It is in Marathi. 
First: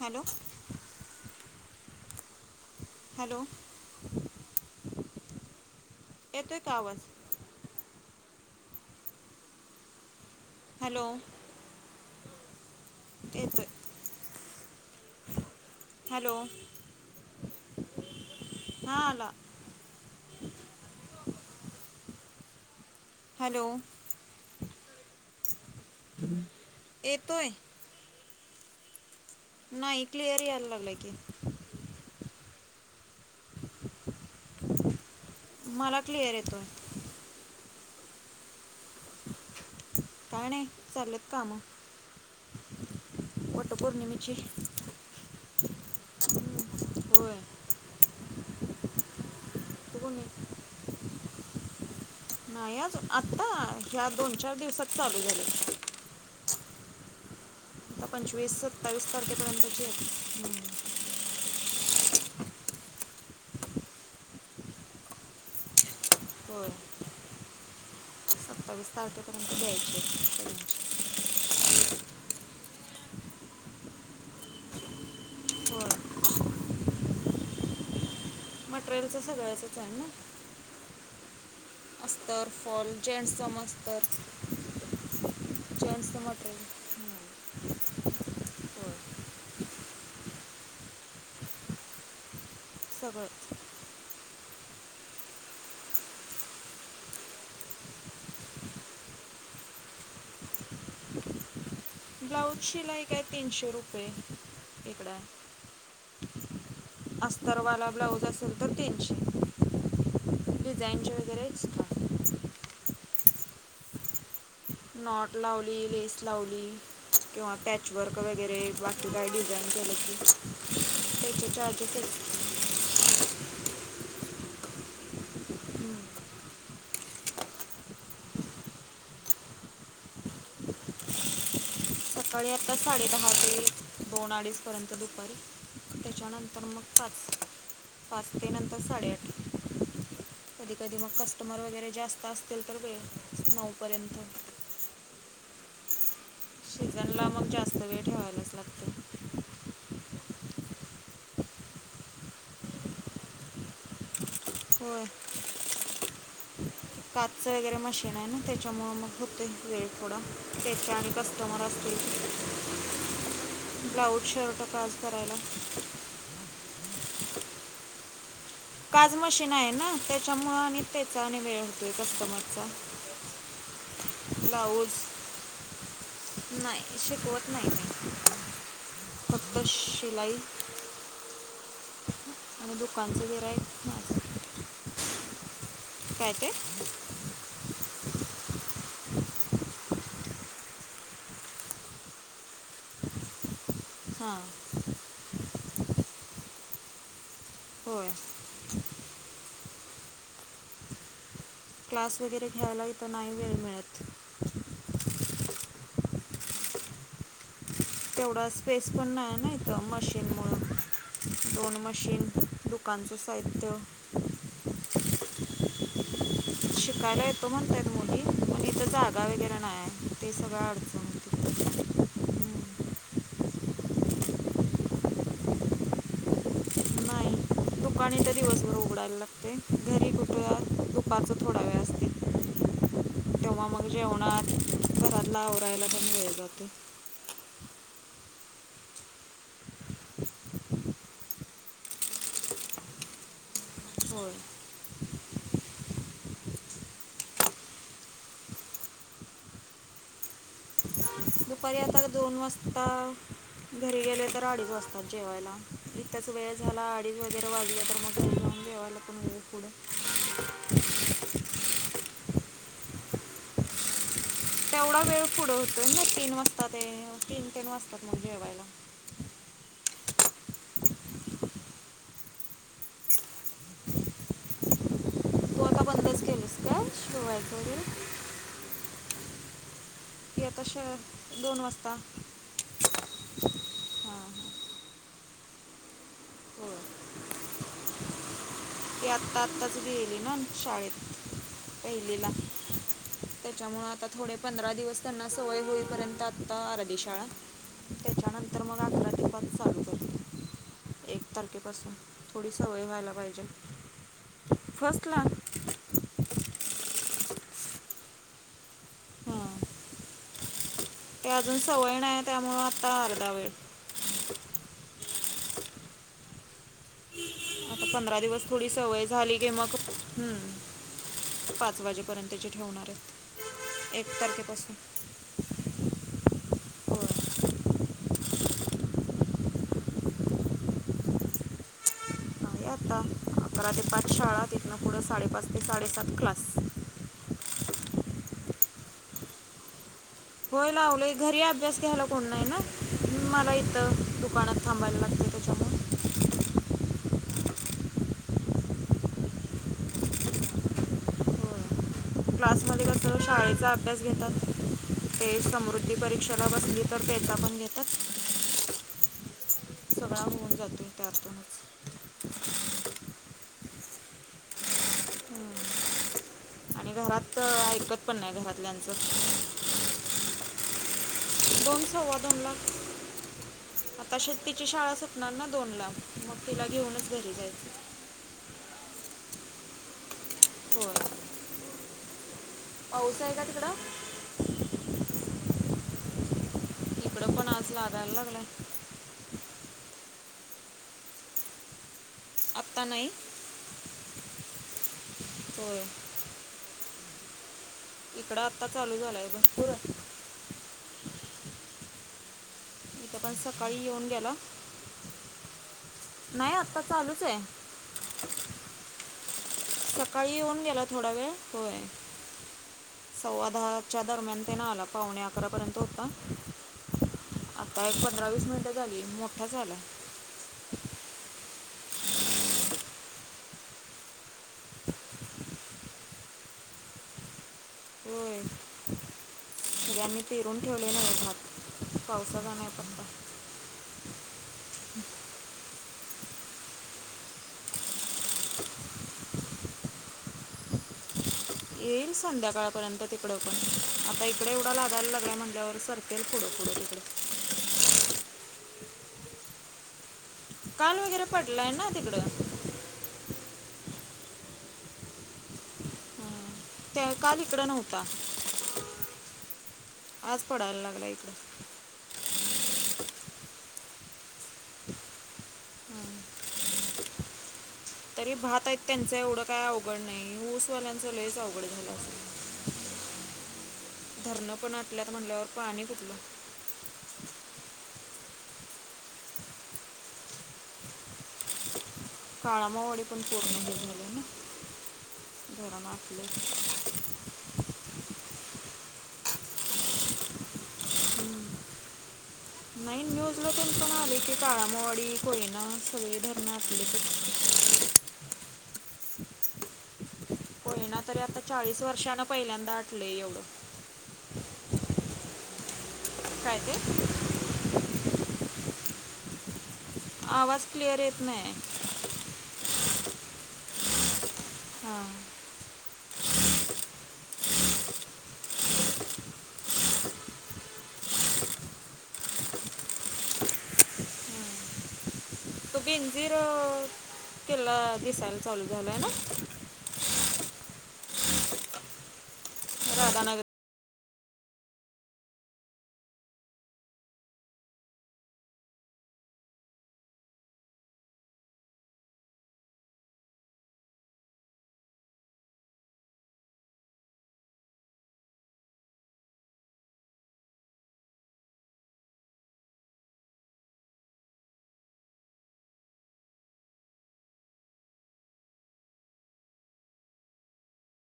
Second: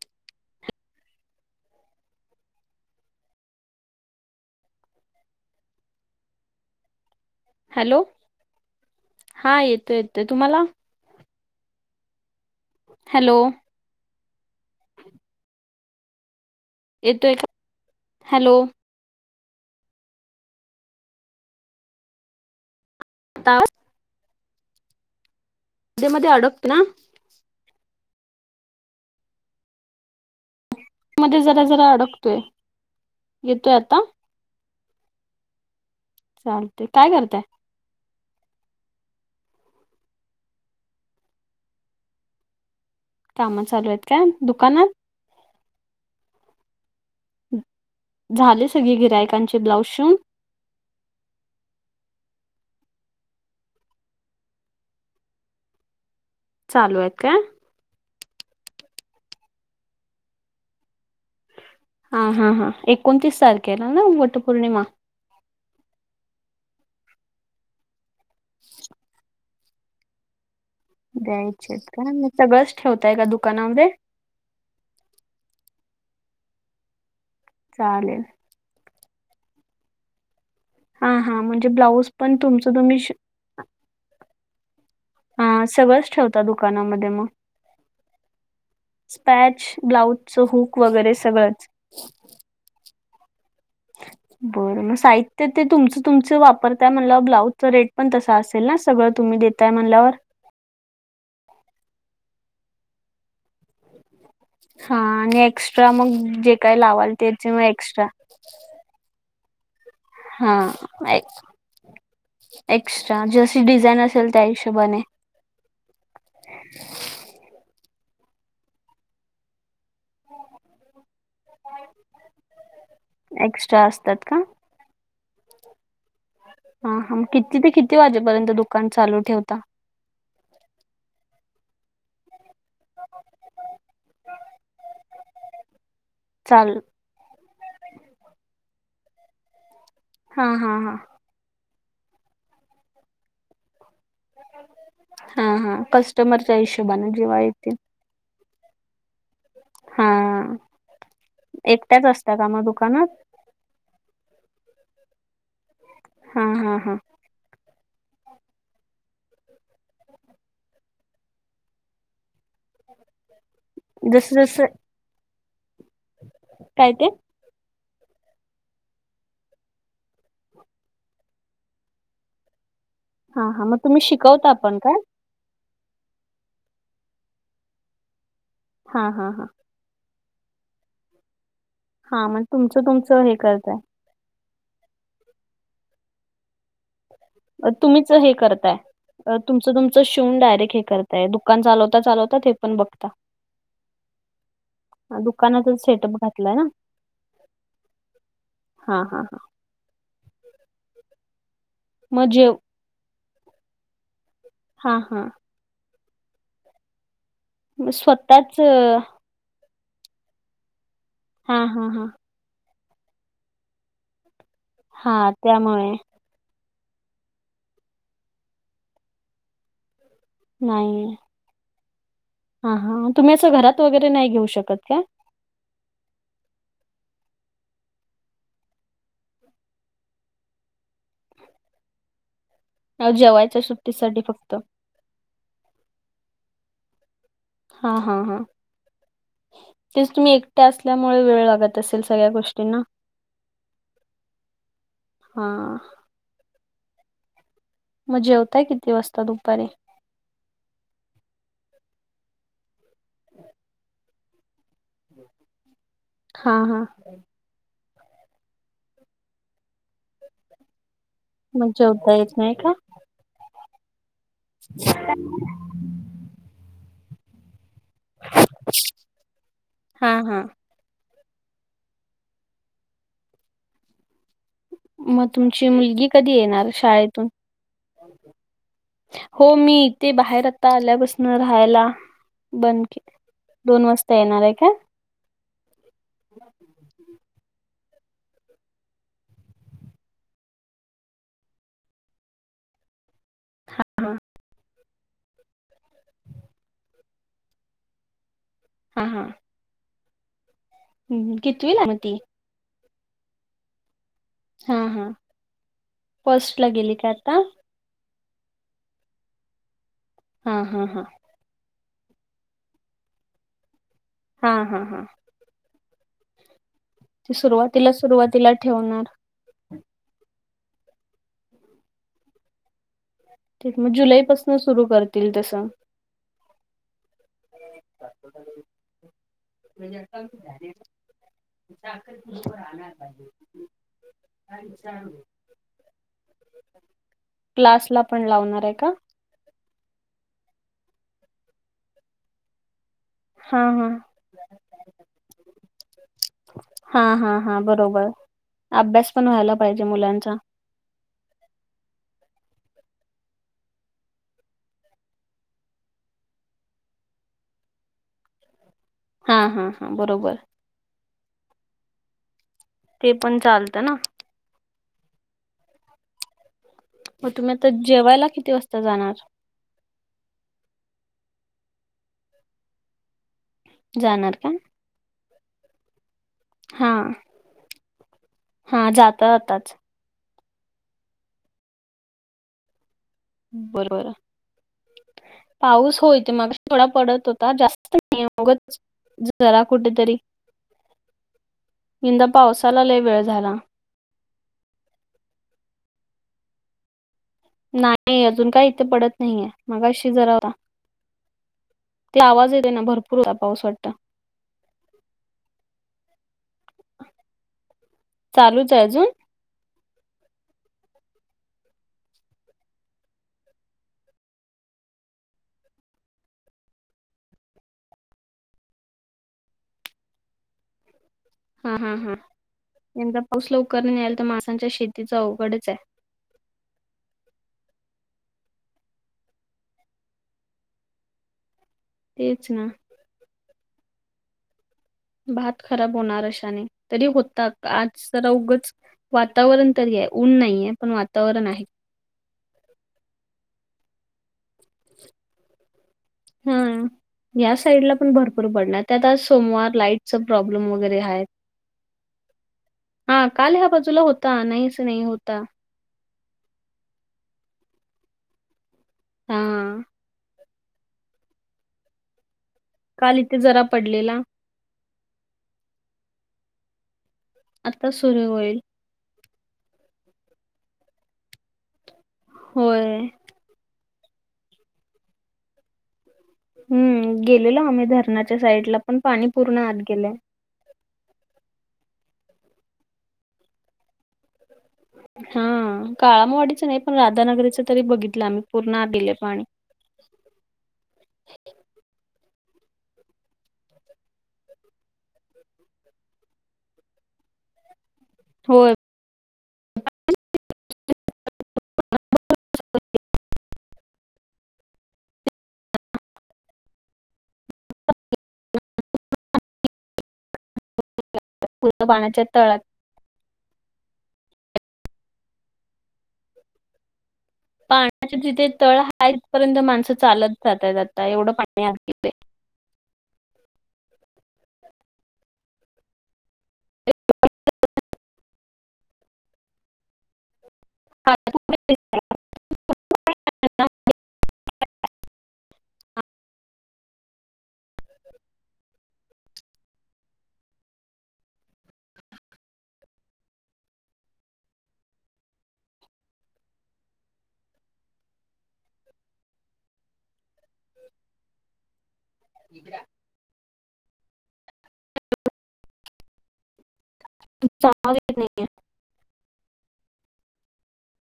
हॅलो हॅलो येतोय का आवाज? हॅलो हा येतो येतो तुम्हाला. हॅलो हॅलो येतोय हॅलो येतो एक हॅलो? [inaudible] आता हॅलो मध्ये मध्ये अडकत ना येतोय नाही क्लिअर यायला लागलाय की मध्ये जरा जरा अडकतोय? येतोय आता मला क्लिअर येतोय चालते काय करतय का नाही चालेत काम काम चालू आहेत का दुकानात. होय झाले सगळे गिरायकांचे ब्लाऊज तू शिवुन? कोणी नाही आजन आता ह्या दोन चार दिवसात चालू झाले. चालू आहेत का आता पंचवीस सत्तावीस तारखेपर्यंतची आहे, हा हा हा एकोणतीस तारखेला आहे ना वटपौर्णिमा, हो सत्तावीस तारखेपर्यंत द्यायचे द्यायचे का मी सगळंच ठेवतय का दुकानामध्ये, होय चालेल मटेरियलचं सगळ्याचंच आहे ना हा हा म्हणजे ब्लाऊज पण अस्तर तुमचं फॉल तुम्ही श- जेंट्स समजतर, हा सगळंच ठेवता दुकानामध्ये मग मटेरियल होय स्पॅच, ब्लाउजच हूक वगैरे सगळंच, सगळंच हा बरं मग साहित्य ते तुमचं तुमच वापरताय म्हला ब्लाउजचं रेट पण तसा असेल ना सगळं तुम्ही काय म्हणल्यावर ब्लाऊज शिलाई का आहे तीनशे रुपये हा इकडं आणि आहे एक्स्ट्रा मग जे काय लावाल त्याचे मग अस्तरवाला एक्स्ट्रा ब्लाऊज असेल तर तीनशे,, हा डिझाईनचे वगैरे एक्स्ट्रा एक्स्ट्रा जशी डिझाईन असेल त्या हिशोब नॉट लावली लेस लावली किंवा पॅच वर्क वगैरे वाटू काही डिझान त्याचे चार्ज ते त्या असतात का. हा हा मग किती ते किती वाजेपर्यंत दुकान चालू ठेवता. तरी आत्ता साडे दहा ते दोन अडीचपर्यंत दुपारी. त्याच्यानंतर चाल मग पाच, पाचते नंतर साडेआठ हा कधी हा हा कधी मग कस्टमर वगैरे जास्त असतील तर वेळ नऊपर्यंत. हा हा कस्टमरच्या हिशोबने सीझनला जेव्हा मग येतील. जास्त वेळ ठेवायलाच लागतो ह एकट्याच असता का मग दुकानात. होय. हा हा. काच वगैरे मग मशिन आहे ना त्याच्यामुळे मग होते वेळ थोडा त्याच्या आणि कस्टमर असतील ब्लाऊज जसं शर्ट जसं का आज करायला. काय ते? काज मशीन आहे ना त्याच्यामुळे आणि त्याचा आणि वेळ होतोय कस्टमरचा. हा हा मग तुम्ही शिकवता पण ब्लाऊज काय? नाही शिकवत नाही मी हा हा हा फक्त शिलाई हा मग आणि तुमचं तुमचं दुकानचं हे करताय. गिराईक माझं काय ते? अ, तुम्हीच हे करताय. तुमचं तुमचं शिवून डायरेक्ट हे करताय दुकान चालवता चालवता ते हे पण बघता. हा. दुकानाचा स्टेटअप घातलाय ना. होय. हा हा हा. क्लास मग वगैरे जेव घ्यायला इथं नाही वेळ मिळत. हा हा. स्वतःच मशीन मुळ हा दोन हा हा मशीन लोकांचं साहित्य. हा त्यामुळे. शिकायला येतो म्हणतय मुली, पण इथ जागा वगैरे नाहीय. ते सगळं अडचण नाही होते. हा हा तुम्ही असं घरात वगैरे नाही घेऊ शकत काय. दुकाने तरीवसभर उघडायला लागते घरी कुठ पाच थोडा वेळ असते. अ, जेवायच्या तेव्हा मग सुट्टीसाठी जेवणात फक्त घरातलं आवरायला पण वेळ जाते. हा हा हा. तेच तुम्ही एकट्या असल्यामुळे वेळ लागत असेल सगळ्या गोष्टींना. होय हा. मग जेवताय किती वाजता दुपारी? दुपारी आता दोन वाजता घरी गेले तर अडीच वाजता. जेवायला इच हा वेळ हा झाला अडीच वगैरे वाजूया तर मग घरी जाऊन जेवायला पण वेळ कूड. मग जेवता येत नाही का. तेवढा वेळ पुढे होतो ना तीन वाजता ते तीन तीन वाजता. येतात मग जेवायला. हा हा. मग तू तुमची आता मुलगी बंदच कधी केलीस येणार काय शाळेतून? शिवायचं वगैरे हो मी इथे ती बाहेर आता श आल्यापासन दोन राहायला वाजता हां बंद दोन वाजता येणार हां आहे का. होय ती आता आत्ताचरी गेली ना शाळेत पहिलीला. [unintelligible] त्याच्यामुळे आता हा थोडे पंधरा दिवस. त्यांना सवय होईपर्यंत आत्ता आरडी शाळा त्याच्यानंतर. मग हा अकरा हा. ते पाच चालू करते एक हम्म, तारखे कितवीला पाासून मग ती थोडी सवय व्हायला पाहिजे. फस ला. फस्ट ला गेली काय आता. हां हा हा हा. ते अजून सवय नाही त्यामुळ आता अर्धा वेळ. हा हा हा. ते आता सुरुवातीला पंधरा दिवस सुरुवातीला थोडी ठेवणार सवय झाली की मग हम्म. पाच वाजेपर्यंतचे ठेवणार आहेत. ठीक मग एक जुलैपासून तारखेपासून सुरू करतील तस. होय म्हज [unintelligible] आहे राहणार आता पाहिजे [unintelligible] अकरा ते पाच शाळ येथनं पुढं साडेपाच ते साडेसात क्लास. क्लास ला पण लावणार आहे का. लावलय घरी अभ्यास घ्यायला कोण नाय ना मला हा हा इथं दुकानात थांबायला लागतय त्याच्यामु हा हा हा बरोबर अभ्यास पण व्हायला पाहिजे मुलांचा. होय क्लासमध्ये कस शाळेचा अभ्यास घेतात. ते समृद्धी परीक्षेला बसली तर पेता पण घेतात. हा हा हा सगळा बरोबर होऊन जातो त्याथ. ते पण चालतं ना. हम्म. आणि मग घरात तुम्ही आता ऐकत पण जेवायला नाही किती वाजता घरातल्यांचं.. जाणार दोन सव्वा दोन ला आता जाणार का? शेतीची शाळा सुटणार ना दोन ला. मग तिला हा घेऊनच घरी जायचे हा जात आताच त पाऊस आहे का तिकडं बरं बरं पाऊस होय ते मग थोडा पडत इकडं पण होता आज लागायला लागलाय जास्तग जरा कुठेतरी यंदा आत्ता पावसालाला नाही वेळ झाला हो नाही अजून काही इथे चालू पडत झालाय नाहीये भरपूर मगा शिजरावा ते आवाज येते ना भरपूर इथं होता पण पाऊस सकाळी वाटतं. येऊन गेला नाही आत्ता चालूच आहे चालूच आहे अजून सकाळी येऊन गेला थोडा वेळ होय सव्वा दहाच्या दरम्यान ते न आला पावणे अकरापर्यंत होता आता एक पंधरा वीस मिनिटं झाली मोठा झालाय हा हा हा यंदा पाऊसला उकरणेल तर मासांच्या शेतीचा अवघडच आहे होय सगळ्यांनी पिरून ठेवलेलं भात तेच पावसाचा ना नाही पणता भात खराब होणार अशाने तरी होता आज अवघच वातावरण तरी आहे ऊन नाहीये पण वातावरण आहे. येईल संध्याकाळपर्यंत तिकडं पण आता तकडे एवढा लागायला लागा म्हणजल्यावर सर्केल पुुढं पुुढं हं. तिकडे या साईडला पण भरपूर पडणार. त्यात सोमवार लाईटच प्रॉब्लेम काल वगैरे आहेत. पडलाय ना तिकडं हा काल ह्या बाजूला होता नाही अस नाही होता. त्या काल इकडं नव्हता. हा. आज पडायला लागला इकडं. काल इथे जरा पडलेला. आता सुरू तरी होईल. भात आहेत त्यांच एवढं काय अवघड नाही ऊसवाल्यांचं लयच अवघड झालं अस. होय. धरणं पण आपल्यात म्हणल्यावर पाणी कुटलं. हम्म गेलेलो आम्ही धरणाच्या साईड ला पण पाणी पूर्ण आात गेलंय. काळा मावडी पण पूर्ण हे झाले ना. हा धरण काळामवाडीच आटलं नाही पण राधानगरीच तरी बघित तला मी पुर्ण आत गेले पाणी. नाही न्यूज ला पण पण आले की काळामवाडी, कोयना सगळे धरण अटलेत. [inaudible] होय. ना तरी आता चाळीस वर्षांनं पहिल्यांदा आटले एवढं. काय ते? आवाज क्लिअर येत नाही पूर्ण पाण्याच्या तळात हा. पाण्याचे जिथे तळ हा तथपर्यंत माणसं चालत जात आहेत आता एवढं पाणी आहे तिथे. [inaudible] तो बेंजीर अं, किल्ला दिसायला चालू झालंय ना. राधानगरला [unintelligible] इकडा [unintelligible]